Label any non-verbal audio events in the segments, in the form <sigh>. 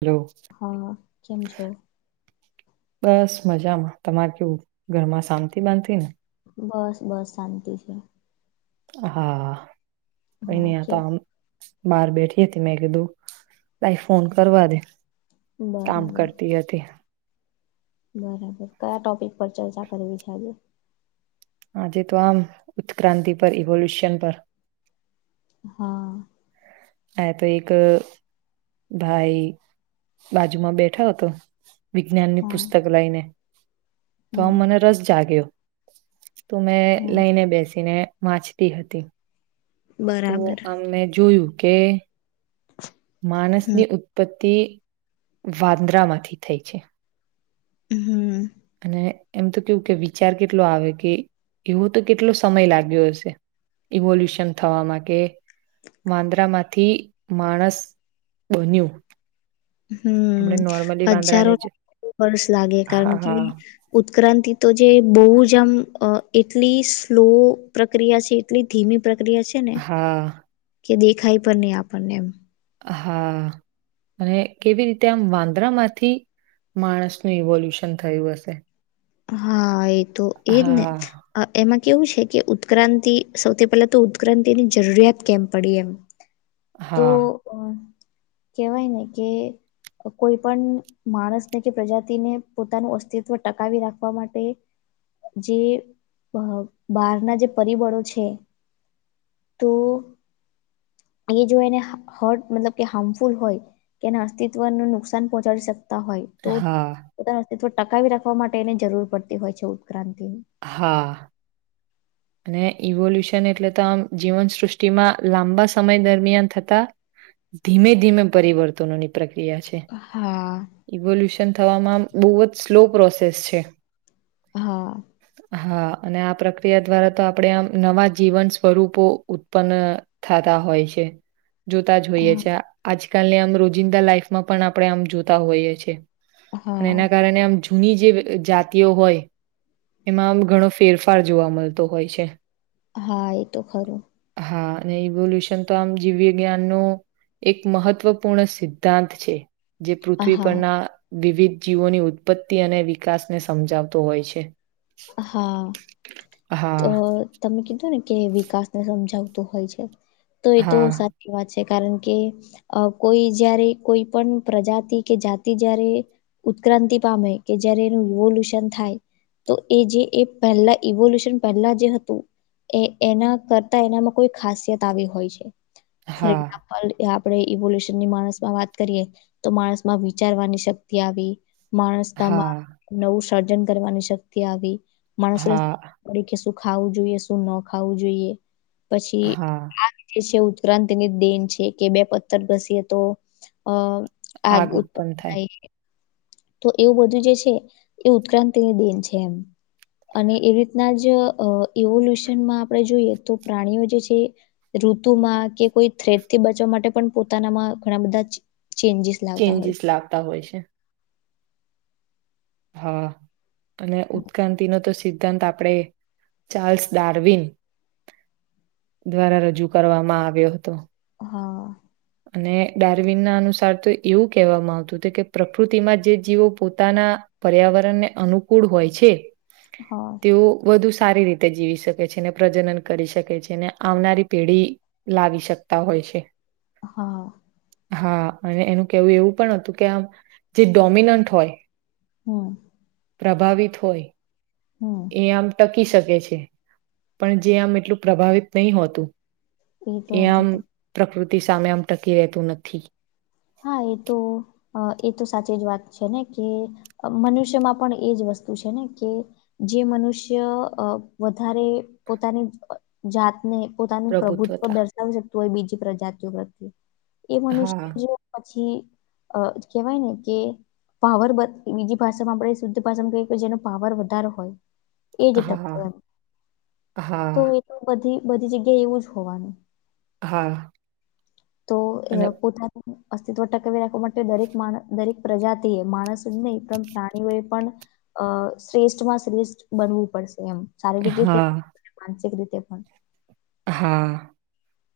Hello હા. કેમ છો? બસ મજામાં, તમારે કેવું ઘરમાં શાંતિ બાંધી ને? બસ બસ શાંતિ છે. હા, કઈ હા નહિ કે તો આમ બાર બેઠી હતી. મેં કીધું લાઈ ફોન કરવા દે કામ બરાબર કરતી હતી. બરાબર. કયા ટોપિક પર ચર્ચા કરવી છે આજે? આજે તો આમ ઉત્ક્રાંતિ પર ઇવોલ્યુશન પર હા. હા, તો એક ભાઈ બાજુમાં બેઠા હતો વિજ્ઞાનની હા પુસ્તક લઈને તો આમ હમ મને રસ જાગ્યો તો મેં હમ લઈને બેસીને વાંચતી હતી તો બરાબર આમને જોયું કે હમ માણસની ઉત્પત્તિ વાંદરામાંથી થઈ છે. હમ્મ. અને એમ તો કેવું કે વિચાર કેટલો આવે કે એવો તો કેટલો સમય લાગ્યો હશે, ઇવોલ્યુશન થવામાં કે વાંદરામાંથી માણસ બન્યું હમ્મ, આપણે નોર્મલી હજારો વાંદરાને જ વર્ષ લાગે કારણ હા કે હા ઉક્રાંતિ તો જે બહુ જ આમ અ એટલી સ્લો પ્રક્રિયા છે, એટલી ધીમી પ્રક્રિયા છે ને હા કે દેખાય પર નહી આપણને એમ. હા. અને કેવી રીતે આમ વાંદરામાંથી માણસનું ઇવોલ્યુશન થયું હશે. હા એ તો એજ ને હા એમાં કેવું છે કે ઉત્ક્રાંતિ સૌથી પહેલા તો ઉત્ક્રાંતિ ની જરૂરિયાત કેમ પડી એમ. તો હા અ કેહેવાય ને કે કોઈ પણ માણસને કે પ્રજાતિને પોતાનું અસ્તિત્વ ટકાવી રાખ આપવા માટે જે બહારના જે પરિબળો છે. તો એ જો એને હટ મતલબ કે હાર્મફુલ હોય એના અસ્તિત્વનું નુકસાન પહોચાડી શક હોય તો હા પોતાના અસ્તિત્વ ટકાવી રાખવા માટેની જરૂર પડતી હોય છે ઉત્ક્રાંતિ. હા અને ઇવોલ્યુશન એટલે તો આમ જીવનસૃષ્ટિમાં લાંબા સમય દરમિયાન થતા ધીમે ધીમે પરિવર્તનોની પ્ર કીયા છે હા ઇવોલ્યુશન થવામાં બહુ જ સ્લો પ્રોસેસ છે હા હા અને આ પ્રક્રિયા દ્વારા તો આપણેે આમ નવા જીવન સ્વરૂપો ઉત્પન્ન થાતા હોય છે જોતા જ હોઈએ હા છે આજકાલને આમ રોજિંદા લાઈફમાં પણ આપણે આમ જોતા હોઈએ છે. અને હા એના કારણે આમ જૂની જે જાતિઓ હોય એમાંમ ઘણો ફેરફાર જોવા મલતો હોય છે. હા એ તો ખરું હા ને ઈવોલ્યુશન તો આમ જીવ વિજ્ઞાન નું એક મહત્વપૂર્ણ સિદ્ધાંત છે જે પૃથ્વી હા પરના વિવિધ જીવોની ઉત્પત્તિ અને વિકાસને સમજાવતો હોય છે. હા હા તો ત કીધું ને કે વિકાસ ને સમજાવતું હોય છે તો એ તો હા સાચી વાત છે કારણ કે કોઈ અ જયારે કોઈ પણ પ્રજા કે જાતિ જયારે ક્રાંતિ પામે કે જયારે એનુલ્યુશન થાય તો એ જે એ પહેલા ઇવોલ્યુશન પહેલા જે હતું એ એના કરતા એનામાં કોઈ ખાસિયત આવી હોય છે ફોર હા એક્ઝામ્પલ આપણે ઇવોલ્યુશનની માણસમાં વાત કરીએ તો માણસ માં વિચારવાની શક્તિ આવી માણસતામાં હા નવું સર્જન કરવાની શક્તિ આવી માણસોને હા તરીકે ખાવુ જોઈએ શું ન ખાવુ જોઈએ પછી હા <unintelligible> સંક્રાંતિની દેન છે કે બે પથ્થર ઘસીએ તો અ આગ ઉત્પન થાય તો એવું બધું જે છે એ ઉત્ક્રાંતિ દિન છે એમ અને એવી રીતના જ અ એવોલ્યુશનમાં આપણે જોઈએ તો પ્રાણીઓ જે છે. ઋતુમાં કે કોઈ થ્રેડ થી બચવા માટે પણ પોતાનામાં ઘણા બધા ચેન્જીસ લાવતા હોય ચેન્જીસ લાવતા હોય છે હા અને ઉત્ક્રાંતિ ન તો સિ સંત આપડે ચાર્લ્સ ડારવિન દ્વારા રજૂ કરવામાં આવ્યો હતો હા અને ડારવીન ના અનુસાર તો એવું કહેવામાં આવતું હતું કે પ્રકૃતિમાં જે જીવો પોતાના પર્યાવરણને અનુકૂળ હોય છે હા તેઓ વધુ સારી રીતે જીવી શકે છે અને પ્રજનન કરી શકે છે ને આવનારી પેઢી લાવી શકતા હોય છે હા હા અને એનું કેવું એવું પણ હતું કે આમ જે ડોમિનન્ટ હોય હમ્મ પ્રભાવિત હોય એ આમ ટક પી શકે છે. પણ જે આમ એટલું પ્રભાવિત નહીં હોતું તો એ નથી આમ, થ પ્રકૃતિ સામે આમ ટકી રહેતું નથી. હા, એ તો, અ એ તો સાચી જ વાત છે ને, કે મનુષ્યમાં પણ એજ વ સ્તુ છે ને, કે જે મનુષ્ય અ વધારે પોતાની જાતને પોતાનું પ્રભુત્વ પ્રભુત્વતા દર્શાવી શકતું હોય બીજી પ્રજાતિઓ પ્રત્યે, એ હા મનુષ્ય પછી અ કહેવાય ને કે પાવર બ, બીજી ભામાં આપણે શુદ્ધ ભાષામાં કહીએ કે જેનો પાવર વધારે હોય એ જી, હા <unintelligible> હા તો એ તો બધી બધી જગ્યાએ એવું જ હોવાનું. હા. તો એ અને પોતાની અસ્તિત્વ ટકાવી રાખવા માટે દરેક માણસ, દરેક પ્રજાતિએ, માણસ જ નહીં, પણ પ્રાણીઓએ પણ અ શ્રેષ્ઠ માં શ્રેષ્ઠ બનવું પડશે એમ શારીરિક રીતે, હા માનસિક રીતે પણ હા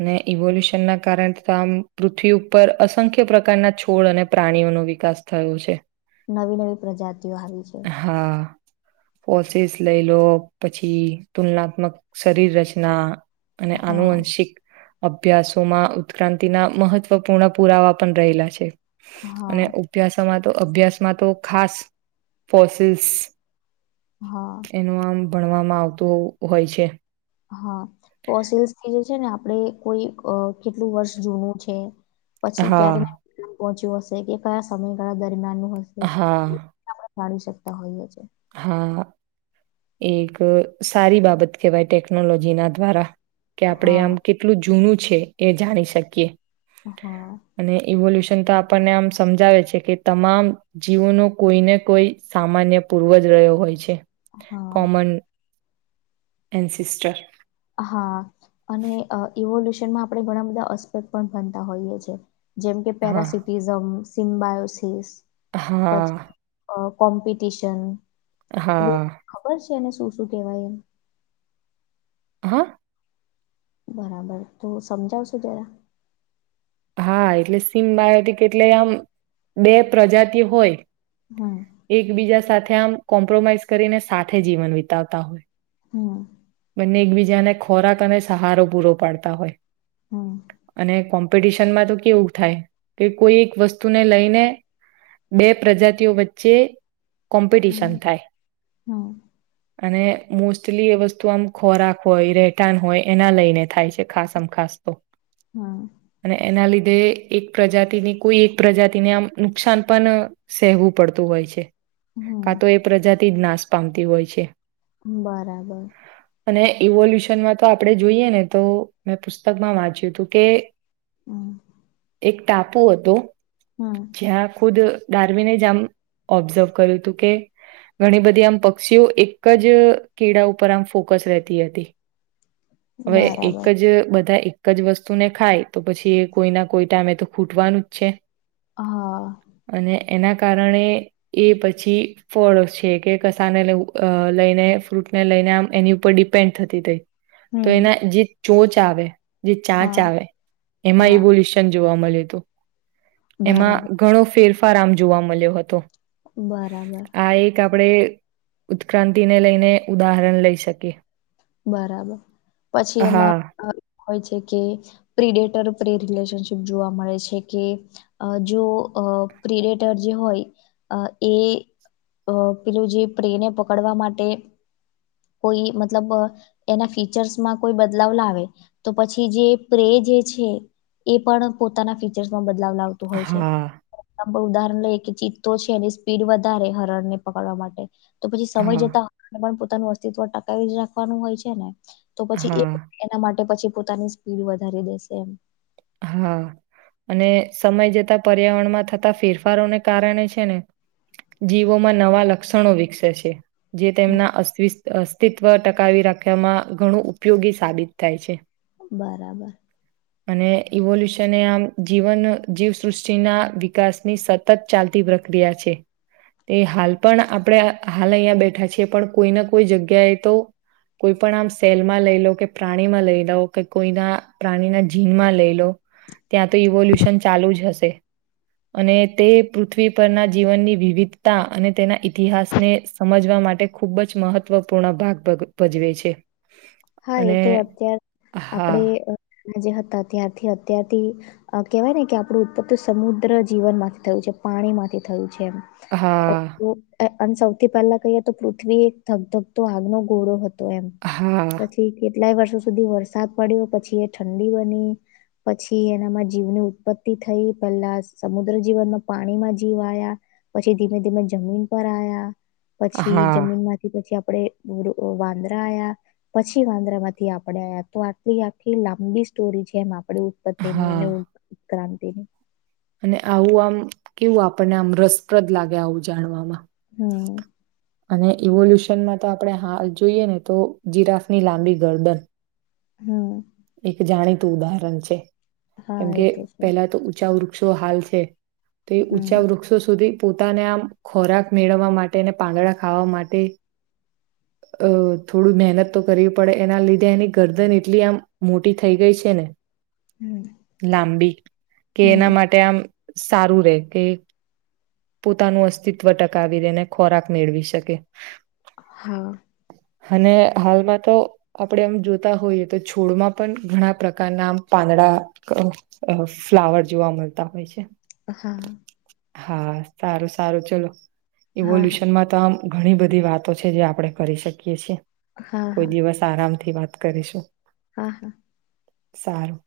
અને ઇવોલ્યુશનના કારણે તો આમ પૃથ્વી ઉપર અસંખ્ય પ્રકારના છોડ અને પ્રાણીઓ ઓનો વિકાસ થયો છે. નવી નવી પ્રજાતિઓ આવી છે. ફોસિલ્સ લઈ લો, પછી તુલનાત્મક શરીર રચના, અને હા આનુવંશિક અભ્યાસોમાં, ઉત્ક્રાંતિના મહત્વપૂર્ણ પુરાવા પણ રહેલા છે. હા અને ઉભ્યાસમાં તો અભ્યાસમાં તો ખાસ ફોસિલ્સ હા એનું આમ, ભણવામાં આવતું હોય છે. હા ફોસિલ્સ થી જે છે ને, આપડે કોઈ કેટલું વર્ષ જુનું છે પછી હા ક્યારે ને ક્યારે પહોંચ્યું હશે, કે કયા સમયગાળા દરમિયાનનું હશે એ હા આપણે જાણી શકતા હોઈએ છે. હા એ એક સારી બાબત કેહવાય ટેકનોલોજીના દ્વારા કે આપણે આમ હા કેટલું જૂનું છે, એ જાણી શકીએ. હા અને ઇવોલ્યુસન સન તો આપણને આમ સમજાવે છે કે, તમામ જીવોનો કોઈને કોઈ સામાન્ય પૂર્વજ રહ્યો હોય છે, હા કોમન એન્સીસ્ટર. હા, અને ઇવોલ્યુશનમાં આપણે ઘણા બધા અસ્પેક્ટ પણ ભનતા હોઈએ છે. જેમ કે હા પેરાસિટીઝમ, સિમ્બાયોસિસ. હા પછી કોમ્પિટિશન હા તેને શું શું કેવાય એમ. હા? બરાબર, તો સમજાવશો જરા? હા, એટલે સિમ્બાયોટિક એટલે આમ, બે પ્રજાતિ હોય હમ એકબીજા સાથે આમ કોમ્પ્રોમાઈઝ કરીને સાથે જીવન વિતાવતા હોય હમ બંને એકબીજાને ખોરાક અને સહારો પૂરો પાડતા હોય હા કોમ્પિટિશનમાં તો કેવું થાય કે કોઈ એક વસ્તુને લઈને બે પ્રજાતિઓ વચ્ચે કોમ્પિટિશન થાય હા અને મોસ્ટલી એ વસ્તુ તોમ આમ ખોરાક હોય રહેઠાણ હોય એના લઈને થાય છે ખાસ આમ ખાસ તો હા અને એના લીધે એક પ્રજાતિ ની કોઈ એક પ્રજાતિને આમ નુકસાન પણ સહેવું પડતું હોય હોય છે કા હમ તો એ પ્રજાથી જ નાશ પામતી હોય છે બરાબર એલ્યુશનમાં તો આપડણે જોઈએ ને તો મેં પુસ્તકમાં વાંચ્યું હતું કે હમ એક ટાપુ હતો હમ જ્યાં ખુદ ડાર્મિને જામ ઓબ્ઝર્વ કર્યું હતું કે ઘણી બધી આમ પક્ષીઓ એક જ કેળા ઉપર પર ફોકસ રહે તી હતી હવે એક બરાબર જ બધા એ એક જ વસ્તુ ને ખાય તો પછી એ કોઈ ના કોઈ ટાઈમે તો ખૂટવાનું જ છે હા અને એના કારણે એ પછી ફળ છે કે કસાને લ લઈને ફ્રૂટ ને લઈને આમ એની ઉપર ડિપેન્ડ થતી થઈ તો હમ એના જે ચોચ આવે જે હા ચાંચ આવે હા એમાં રવોલ્યુશન જોવા મળ્યું હતું એમાં બરાબર ઘણો ફેરફાર આમ જોવા મળ્યો હતો બરાબર આ એક આપણે ઉત્ક્રાંતિ ને લઈને ઉદાહરણ લઈ શકીએ બરાબર પછી હા એમાં હોય છે કે પ્રીેટર પ્રી રિલેશનશીપ જોવા મળે છે કે જો અ પ્રિડેટર જે હોય એ અ પેલું જે પ્રેને પકડવા માટે કોઈ મતલબ એના ફીચર્સમાં કોઈ બદલાવ લાવે તો પછી જે પ્રે જે છે એ પણ પોતાના ફીચર્સમાં બદલાવ લાવતું હોય છે હા ઉદાહરણ લઈએ કે ચિત તો છે એની સ્પીડ વધારે હરણ ને પકડવા માટે તો પછી સમય હા જતાને પણ પોતાનું અસ્તિત્વ ટકાવી જ રાખવાનું હોય છે ને તો પછી એ હા એના માટે પછી પોતાની સ્પીડ વધારી દેશે એમ હા અને સમય જતા પર્યાવરણમાં થતા ફેરફારોને કારણે છે ને જીવોમાં નવા લક્ષણો વિકસે છે જે હમ, તેમના અસ્તિત્વ ચકાવી રાખમાં ઘણું ઉપયોગી સાબિત થાય છે બરાબર અને ઇવોલ્યુશન એ આમ જીવન જીવસૃષ્ટિના વિકાસની સતત ચાલતી પ્રક્રિયા છે તે હાલ પણ આપણે હાલ અહીિયાયા બેઠા છીએ પણ કોઈને કોઈ જગ્યાએ તો કોઈ પણ આમ સેલમાં લઈ લો કે પ્રાણીમાં લઈ લાવ કે કોઈના પ્રાણીના જીનમાં લઈ લો ત્યાં તો ઇવોલ્યુશન ચાલુ જ હશે અને તે પૃથ્વી પરના જીવનની વિવિધતા અને તેના ઈતિહાસને સમજવામાં માટે ખૂબ જ મહત્વપૂર્ણ ભાગ ભજવે છે હા એ અને તો અત્યાર આપડે હા જે હતા અ્યારથી અત્યારથી કેવાય ને કે આપણું ઉત્પત્તિ સમુદ્ર જીવન માંથી થયું છે પાણી માંથી થયું હા છે એ અને સૌથી પહેલા કહીએ તો પૃથ્વી એક ધગ ધકતો આગનો ગોરો હતો એમ હા પછી કેટલાય વર્ષો સુધી વરસાદ પડ્યો પછી એ ઠંડી બની પછી એનામાં જીવની ઉત્પત્તિ થઈ પેલા સમુદ્ર જીવનમાં પાણીમાં જીવ આવ્યા પછી ધીમે ધીમે જમીન પર આવ્યા પછી હા જમીન માંથી પછી આપણેે વાંદરા આયા પછી વાંદરામાંથી આપડે તો આટલી આખી લાંબી સ્ટોરી જેમ આપડે ઉપતે ન એ હા અને કરાતે અને આવું આમ કેવું આપણને આમ રસપ્રદ લાગે આવું જાણવામાં <unintelligible> અને ઇવોલ્યુશનમાં તો આપણે હાલ જોઈએ ને તો જીરાફની લાંબી ગરદન હમ એક જાણીતું ઉદાહરણ છે હા એ કેમકે તો છે પેલા તો ઊંચા વૃક્ષો હાલ છે. તો એ હમ ઊંચા વૃક્ષો સુધી પોતાને આમ ખોરાક મેળવવા માટે અને પાંદડા ખાવા માટે અ થોડું મહેનત તો કરવી પડે એના લીધે એની ગરદન એટલી આમ મોટી થઈ ગઈ છે ને હમ લાંબી કે હમ એના માટે આમ સારું રે કે પોતાનું અસ્તિત્વ ટકાવી રને ખોરાક મેળવી શકે. હા. અને હાલમાં તો આપણે આમ જોતા હોઈએ તો છોડમાં પણ ઘણા પ્રકારના આમ પા આડા ફ્લાવર જોવા મળતા હોય છે. હા. હા સારું સારું ચલો હા ઇવોલ્યુશનમાં તો આમ ઘણી બધી વાતો છે જે આપડે કરી શકીએ છીએ હા હા કોઈ દિવસ આરામ થી વાત કરીશું. હા હા. સારું.